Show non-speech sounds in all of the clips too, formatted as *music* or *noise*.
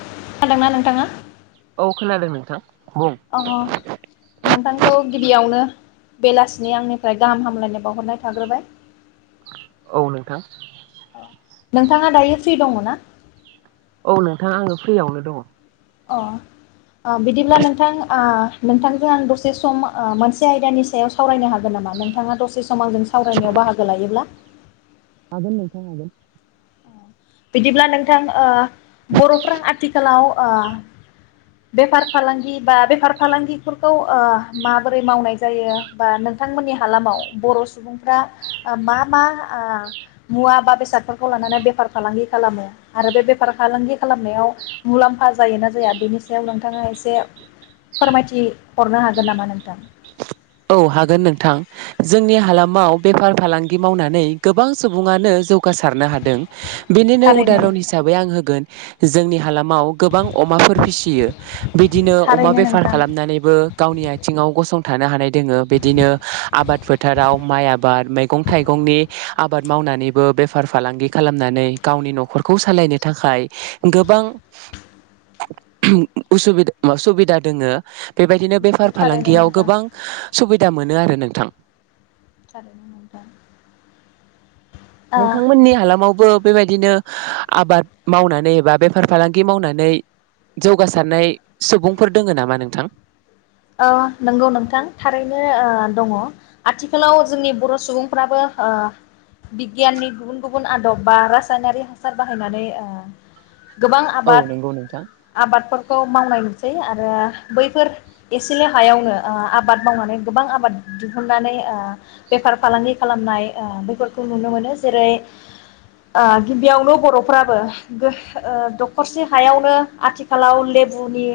खोना दोंना नोंथाङा? औ खोनादों नोंथां। खुबुं अ नोंथांखौ गिबियावनो बेलासिनि आंनिफ्राय गाहाम हामलायनाय बावहरनाय थाग्रोबाय। औ नोंथां। नोंथाङा दायो फ्रि दङ ना? औ नोंथां आङो फ्रि यावनो दङ। अ ओ बिदिब्ला नोंथां ओ नोंथांजों आं दसे सम ओ मोनसे आयदानि सायाव सावरायनो हागोन नामा नोंथाङा दसे सम आंजों सावरायनायाव बाहागो लायोब्ला? हागोन नोंथां हागोन। बिदिब्ला नोंथां ओ बर'फोरा आथिखालाव ओ बेफार फालांगि बा बेफार फालांगिफोरखौ ओ माबोरै मावनाय जायो बा नोंथांमोननि हालामाव बर' सुबुंफ्रा ओ मा मा ओ मुवा बा बेसादफोरखौ लानानै बेफार फालांगि खालामो आरो बे बेफार फालांगि खालामनायाव मुलाम्फा जायो ना जाया बेनि सायाव नोंथाङा एसे फोरमायथि हरनो हागोन नामा नोंथां? औ हागोन नोंथां जोंनि हालामाव बेफार फालांगि मावनानै गोबां सुबुङानो जौगासारनो हादों। बेनिनो थारैनो उदारन नोंथां हिसाबै आं होगोन जोंनि हालाम आव गोबां अमाफोर फिसियो बिदिनो अमा थारैनो बेफार नोंथां खालामनानैबो गावनि आयथिङाव गसंथानो हानाय दोङो बिदिनो आबाद फोथाराव माइ आबाद मैगं थाइगंनि आबाद मावनानैबो बेफार फालांगि खालामनानै गावनि नखरखौ सालायनो थाखाय गोबां उसुबिद सुबिदा दोङो। बेबायदिनो नंगौ बेफार थारैनो फालांगियाव नोंथां गोबां सुबिदा मोनो आरो नोंथां। थारैनो नोंथां। ओ नोंथांमोननि हालामावबो बेबायदिनो आबाद मावनानै एबा बेफार फालांगि मावनानै जौगासारनाय सुबुंफोर दोङो नामा नोंथां? अ नंगौ नोंथां थारैनो ओ दङ आथिखालाव जोंनि बर' सुबुंफ्राबो ओ बिगियाननि गुबुन गुबुन आदब बा रासायनारि हासार बाहायनानै ओ गोबां औ आबाद नंगौ नोंथां आबादफोरखौ मावनाय नुसै आरो बैफोर एसेल हायावनो ओ आबाद मावनानै गोबां आबाद दिहुननानै ओ बेफार फालांगि खालामनाय ओ बेफोरखौ नुनो मोनो जेरै ओ गिबियावनो बर'फ्राबो गो ओ दखरसे हायावनो आथिखालाव लेबुनि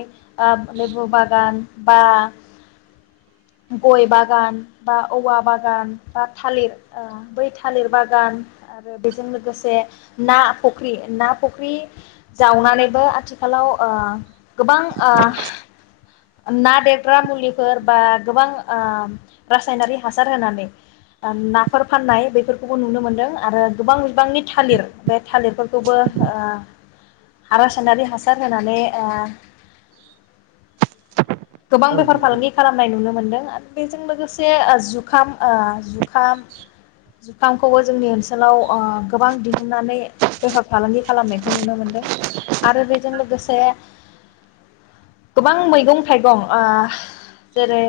ओ लेबु बागान बा गय बागान बा औवा बागान बा थालिर ओ बै थालिर बागान आरो बेजों लोगोसे ना फख्रि ना फख्रि जावनानैबो आथिखालाव ओ गोबां ओ ना देरग्रा मुलिफोर बा गोबां ओ रासायनारि हासार होनानै ओ नाफोर फाननाय बेफोरखौबो नुनो मोनदों आरो गोबां बिबांनि थालिर बे थालिरफोरखौबो ओ रासायनारि हासार होनानै ओ गोबां औ बेफार नंगौ फालांगि खालामनाय नुनो मोनदों। बेजों लोगोसे ओ जुखाम ओ जुखाम जुखामखौबो जोंनि ओनसोलाव ओ गोबां दिहुननानै बेफार फालांगि खालामनाय खौ नुनो मोनदों। आरो बेजों लोगोसे गोबां मैगं थाइगं ओ जेरै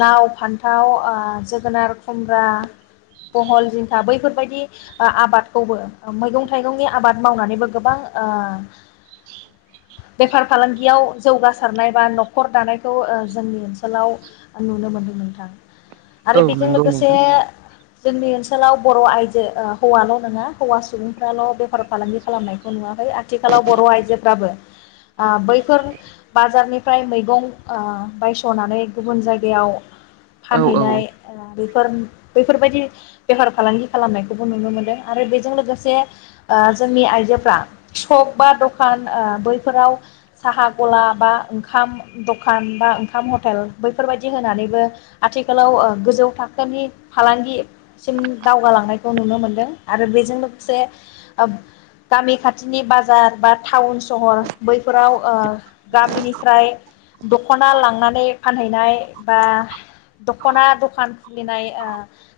लाव, फान्थाव ओ जोगोनार, खुमब्रा बहल, जिंखा बैफोरबायदि ओ आबादखौबो मैगं थाइगंनि आबाद मावनानैबो गोबां ओ बेफार फालांगियाव जौग सारनाय बा नखर दानायखौ जोंनि ओनसोलाव नुनो मोनदों नोंथां औ आरो बेजों नंगौ लोगोसे नोंथां जोंनि ओनसोलाव बर' आइजो ओ हौवाल नङा हौवा सुबुंफ्राल बेफार फालांगि खालामनायखौ नुवाखै आथिखालाव बर' आइजोफ्राबो ओ बैफोर बाजारनिफ्राय मैगं ओ बायसनानै गुबुन जायगायाव औ औ फानहैनाय बेफोर बैफोरबायदि बेफार फालांगि खालामनायखौबो नुनो मोनदों आरो बेजों लोगोसे ओ जोंनि आइजोफ्रा सक बा दखान ओ बैफोराव साहा गला बा ओंखाम दखान बा ओंखाम हटेल बैफोरबायाददि होनानैबो आथिखालाव ओ गोजौ थाखोनि फालांगिसिम दावगालांनायखौ नुनो मोनदों आरो बेजों लोगोसे गामि खाथिनि बाजार बा टाउन सहर बैफोराव ओ गामिनिफ्राय दखना लांनानै फानहैनाय बा दखना दखान खुलिनाय ओ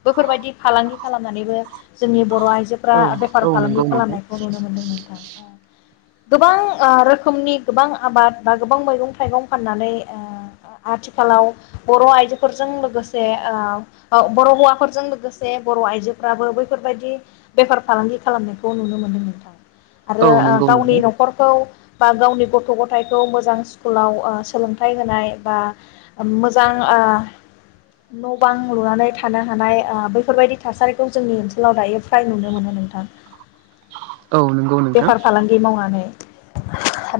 बेफोरबायदि फालांगि खालामनानैबो जोंनि बर' आइजो आयजोफोरा औ बेफार औ फालांगि नंगौ नोंथां खालामनायखौ नुनो मोन्दों नोंथां गोबां ओ रोखोमनि गोबां आबाद बा गोबां मैगं थाइगं फाननानै ओ आथिखालाव बर आइजोफोरजों लोगोसे ओ बर' हौवाफोरजों लोगोसे बर' आइजोफ्राबो बैफोरबायदि बेफार फालांगि खालामनायखौ नुनो मोनदों नोंथां आरो औ ओ नंगौ गावनि नोंथां नखरखौ बा गावनि गथ' गथाय खौ मोजां स्कुलाव ओ सोलोंथाइ होनाय बा मोजां ओ नबां लुनानै थानो हानाय ओ बेैफोरबायदि थासारिखौ जोंनि ओनसोलाव दायो फ्राय नुनो मोनो नोंथां औ नंगौ नोंथां बेफार फालांगि मावनानै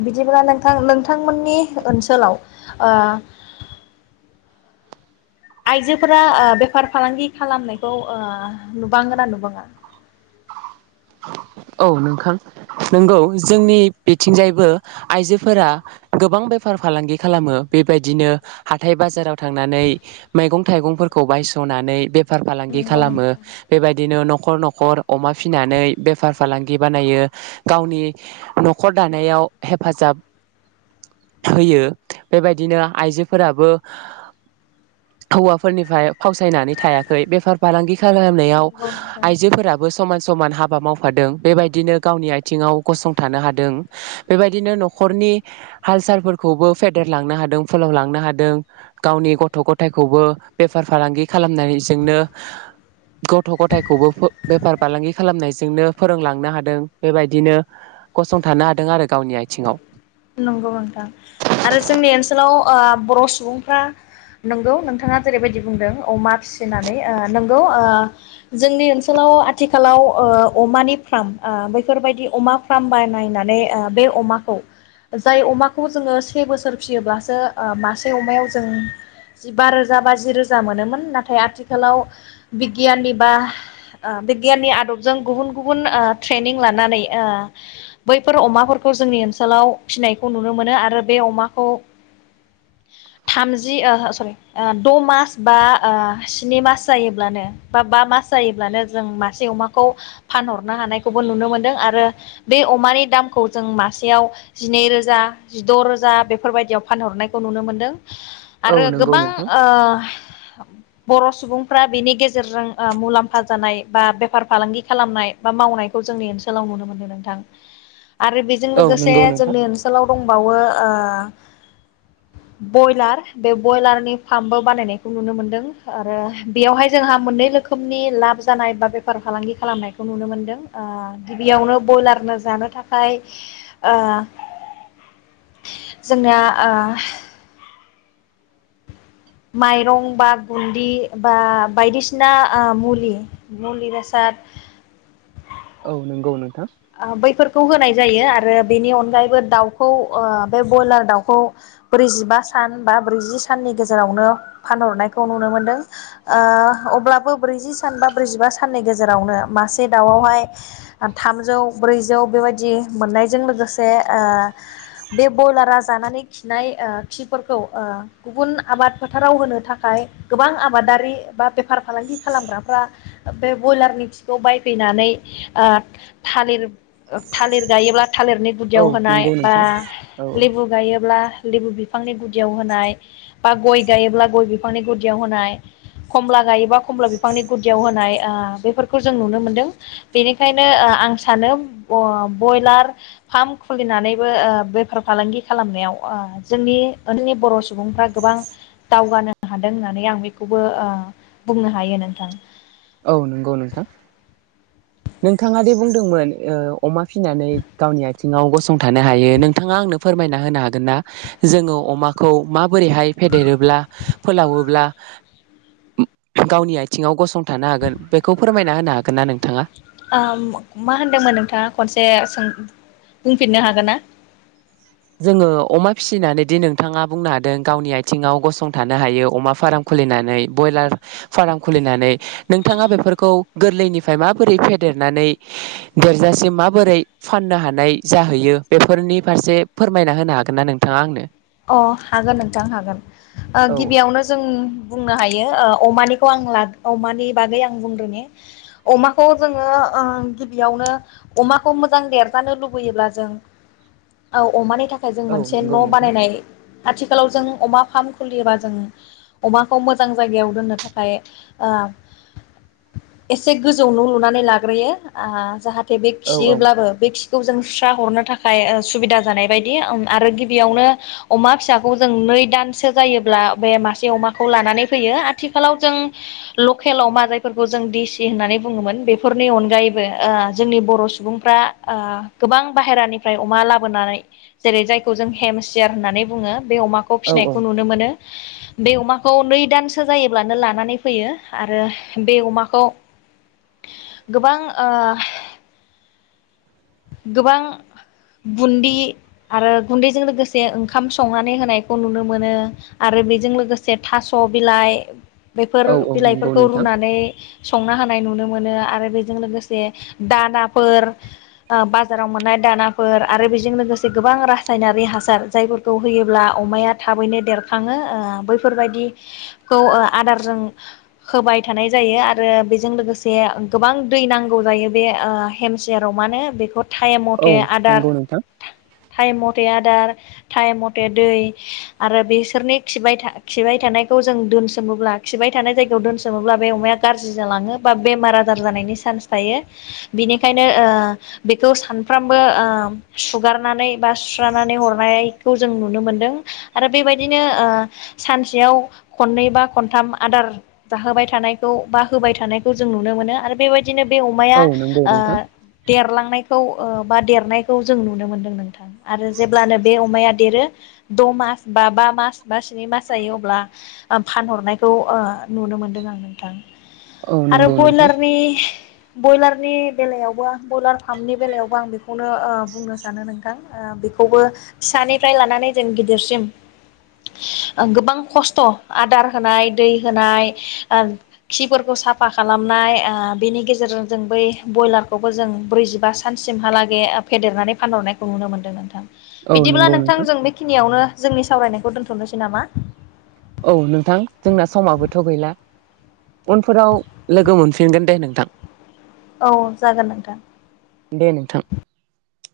बिदिब्लालाय थां नोंथांमोननि ओनसोलाव ओ आइजोफोरा ओ बेफार फालांगि खालामनायखौ ओ नुबाङोना नुबाङा औ नोंथां नंगौ जोंनि बिथिंजायबो आइजोफोरा गोबां बेफार फालांगि खालामो बेबायदिनो हाथाय बाजाराव थांनानै मैगं थाइगंफोरखौ बायसनानै बे बेफार फालांगि नंगौ खालामो नोंथां बेबायद बिदिनो नखर नखर अमा फिसिनानै बेफार फालांगि बानायो गावनि नखर दानायाव हेफाजाब होयो बेबायदिनो आइजोफोराबो हौवाफोरनिफ्राय फावसायनानै थायाखै बेफार फालांगि खालामनायाव नंगौ नोंथां आइजोफोराबो समान समान ह हाबा मावफादों बेबायदिनो गावनि आथिङाव गसंथानो हादों बेबायदिनो नखरनि हाल सालफोरखौबो फेदेरलांनो हादों फोलावलांनो हादों गावनि गथ' गथायाइखौबो बेफार फालांगि खालामनायजोंनो गथ' गथायखौबो बेफार फालांगि खालामनाय जोंनो फोरोंलांनो हादों बेबायदिनो गसंथानो हादों आरो गावनि आथिंआव नंगौ नोंथां आरो जोंनि ओनसोलाव बर सुबुंफ्रा नंगौ नोंथाङा जेरैबायदि बुंदों अमा फिसिनानै नंगौ जोंनि ओनसोलाव आथिखालाव अमानि फार्म बेफोरबायदि अमा फार्म बानायनानै बे अमाखौ जाय अमाखौ जोङो से बोसोर फियोब्लासो ओ मासे अमायाव जों जिबा रोजा बा जि रोजा मोनोमोन नाथाय आथिखालाव बिगियाननि बा ओ बिगियाननि आदबजों गुबुन गुबुन ट्रेनिं लानानै ओ बैफोर अमाफोरखौ जोंनि ओनसोलाव फिनायखौ नुनो मोनो आरो बे अमाखौ थामजि ओ सरि द मास बा स्नि मास जायोब्लानो बा बा मास जायोब्लानो जों मासे अमाखौ फानहरनो हानायखौबो नुनो मोनदों आरो बे अमानि दामखौ जों मासेयाव जिनै रोजा जिद रोजा बेफोरबायदियाव फानहरनायखौ नुनो मोन्दों औ आरो नंगौ गोबां नोंथां ओ बर' सुबुंफ्रा बेनि गेजेरजों मुलाम्फा जानाय बा बेफार फालांगि खालामनाय बा मावनायखौ जोंनि ओनसोलाव नुनो मोनदों नोंथां आरो बेजों औ लोगोसे नंगौ नोंथां जोंनि ओनसोलाव दंबावो ओ बयलार बे बयलारनि फाम्पबो बानायनायखौ नुनो मोनदों आरो बेयावहाय जोंहा मोननै रोखोमनि लाब जानाय बा बेफार फालांगि खालामनायखौ नुनो मोनदों ओ गिबियावनो ब्रयलारनो जानो थाखाय ओ जोंना ओ माइरं बा गुन्दि बा बायदिसिना ओ मुलि मुलि बेसाद औ नंगौ नोंथां बैफोरखौ होनाय जायो आरो बेनि अनगायैबो दाउखौ बे ब्रयलार दाउखौ ब्रैजिबा सान बा ब्रैजि साननि गेजेरावनो फानहरनायखौ नुनो मोनदों अब्लाबो ब्रैजि सान बा ब्रैजिबा साननि गेजेरावनो मासे दाउआवहाय थाम थामजौ ब्रैजौ बेबायदि मोननायजों लोगोसे बे बयलारा जानानै खिनाय खिफोरखौ गुबुन आबाद फोथाराव होनो थाखाय गोबां आबादारि बा बेफार फालांगि खालामग्राफ्रा बे बयलारनि खिखौ बायफैनानै थालिर थालिर गायोब्ला थालिरनि औ गुदियाव होनाय नंगौ बा नोंथां औ लेबु गायोब्ला लेबु बिफांनि गुदियाव होनाय बा गय गायोब्ला गय बिफांनि गुदियाव होनाय खमला गायोबा खमला बिफांनि गुदियाव होनाय ओ बेफोरखौ जों नुनो मोनदों बेनिखायनो आं सानो ब्रयलार फार्म खुलिनानैबो बेफार फालांगि खालामनायाव जोंनि ओनि बर सुबुंफ्रा गोबां दावगानो हादों होननानै आं बेखौबो बुंनो हायो नोंथां औ नंगौ नोंथां नोंथाङा दे बुंदोंमोन अमा फिसिनानै गावनि आथि आङाव गसंथानो हायो नोंथाङा आंनो फोरमायना होनो हागोन ना जोङो अमाखौ मा बोरैहाय फेदेरोब्ला फोलावोब्ला गावनि आथिङाव गसंथ थानो हागोन बेखौ फोरमाय होना हागोनना नोंथाङा? मा होनदोंमोन नोंथाङा खनसे सों बुंफिननो हागोन ना? जोङो अमा फिसिनानै दि नोंथाङा बुंनो हादों गावनि आथिङाव गसंथानो हायो अमा फार्म खुलिनानै ब्रयलार फार्म खुलिनानै नोंथाङा बेफोरखौ गोरलैनिफ्राय माबोरै फेदेरनानै देरजासिम माबोरै फाननो हानाय जाहैयो बेफोरनि फारसे फोरमायना होनो हागोन ना नोंथाङा आंनो? अ हागोन नोंथां हागोन औ गिबियावनो जों बुंनो हायो अमानिखौ आं ला अमानि बागै आं बुंग्रो ने अमाखौ जोङो गिबियावनो अमाखौ मोजां देरजानो लुबैयोब्ला जों अमानि थाखाय ओमफ्राय जों औ मोनसे नंगौ न नोंथां बानायनाय आथिखालाव जों अमा फार्म खुलियोबा जों अमाखौ मोजां जायगायाव दोननो थाखाय एसे गोजौ न लुनानै लाग्रोयो जाहाथे बे औ औ खियोब्लाबो बे खि खौ जों सुस्रा हरनो थाखाय सुबिदा जानाय बायदि आरो गिबियावनो अमा फिसाखौ जों नै दानसो जायोब्ला बे मासे अमाखौ लानानै फैयो आथिखालाव जों लकेल अमा जायफोरखौ जों दिसि होननानै बुङोमोन बेफोरनि अनगायैबो जोंनि बर सुबुंफ्रा गोबां बाहेरानिफ्राय अमा लाबोनानै जेरै जायखौ जों हेमसियार होननानै बुंङो बे अमाखौ औ औ फिसिनायखौ नुनो मोनो बे अमाखौ नै दानसो जायोब्लानो लानानै फैयो आरो बे अमाखौ गोबां ओ गोबां बुन्दि आरो गुन्दैजों लोगोसे ओंखाम संनानै होनायखौ नुनो मोनो आरो बेजों लोगोसे थास बिलाइ बेफोर औ औ नंगौ बिलाइफोरखौ नोंथां रुनानै संना होनाय नुनो मोनो आरो बेजों लोगोसे दानाफोर बाजाराव मोननाय दानाफोर आरो बेजों लोगोसे गोबां रासायनारि हासार जायफोरखौ होयोब्ला अमाया थाबैनो देरखाङो बैफोरबायदिखौ आदारजों होबाय थानाय जायो आरो बेजों लोगोसे गोबां दै नांगौ जायो बे हेमसियार अमानो बे टाइम औ मथे आदार नंगौ नोंथां टाइ टाइम मथे आं आदार टाइम मथे दै आरो बिसोरनि खिबाय थाना खिबाय थानायखौ जों दोनसोमोब्ला खिबाय थानाय जायगायाव दोनसोमोब्ला बे अमाया गाज्रि जालाङो बा बेमार आजार जानायनि चान्स थायो बिनिखायनो ओ बेखौ सानफ्रामबो ओ सुगारनानै बा सुस्रानानै हरनायखौ जों नुनो मोनदों आरो बेबायदिनो सानसेयाव खननै बा खनथाम आदार जाहोबाय थानायखौ बा होबाय थानायखौ जों नुनो मोनो आरो बेबायदि बिदिनो बे अमाया औ नंगौ ओ नोंथां देरलां खौ बा देरनायखौ जों नुनो मोनदों नोंथां आरो जेब्लानो बे अमाया देरो द मास बा बा मास बा स्नि मास जायो अब्ला फानहरनायखौ ओ नुनो मोनदों आं नोंथां। औ आरो नंगौ नोंथां बयलारनि बयलारनि बेलायावबो ओ बयलार *unintelligible* बेलायावबो आं बेखौनो बुंनो सानो नोंथां बेखौबो फिसानिफ्राय लानानै जों गिदिरसिम गोबां खस्थ' आदार होनाय दै होनाय खिफोरखौ साफा खालामनाय ओ बेनि गेजेरजों जों बै बयलारखौबो जों ब्रैजिथाम बा सानसिमहालागै फेदेरनानै फानहरनायखौ नुनो मोन्दों नोंथां। औ बिदिब्ला नंगौ नोंथां जों बेखिनियावनो जोंनि सावरायनायखौ दोन्थ'नोसै नामा? औ नोंथां जोंना समाबोथ' गैला उनफोराव लोगो मोनफिनगोन दे नोंथां। औ जागोन नोंथां। दे नोंथां।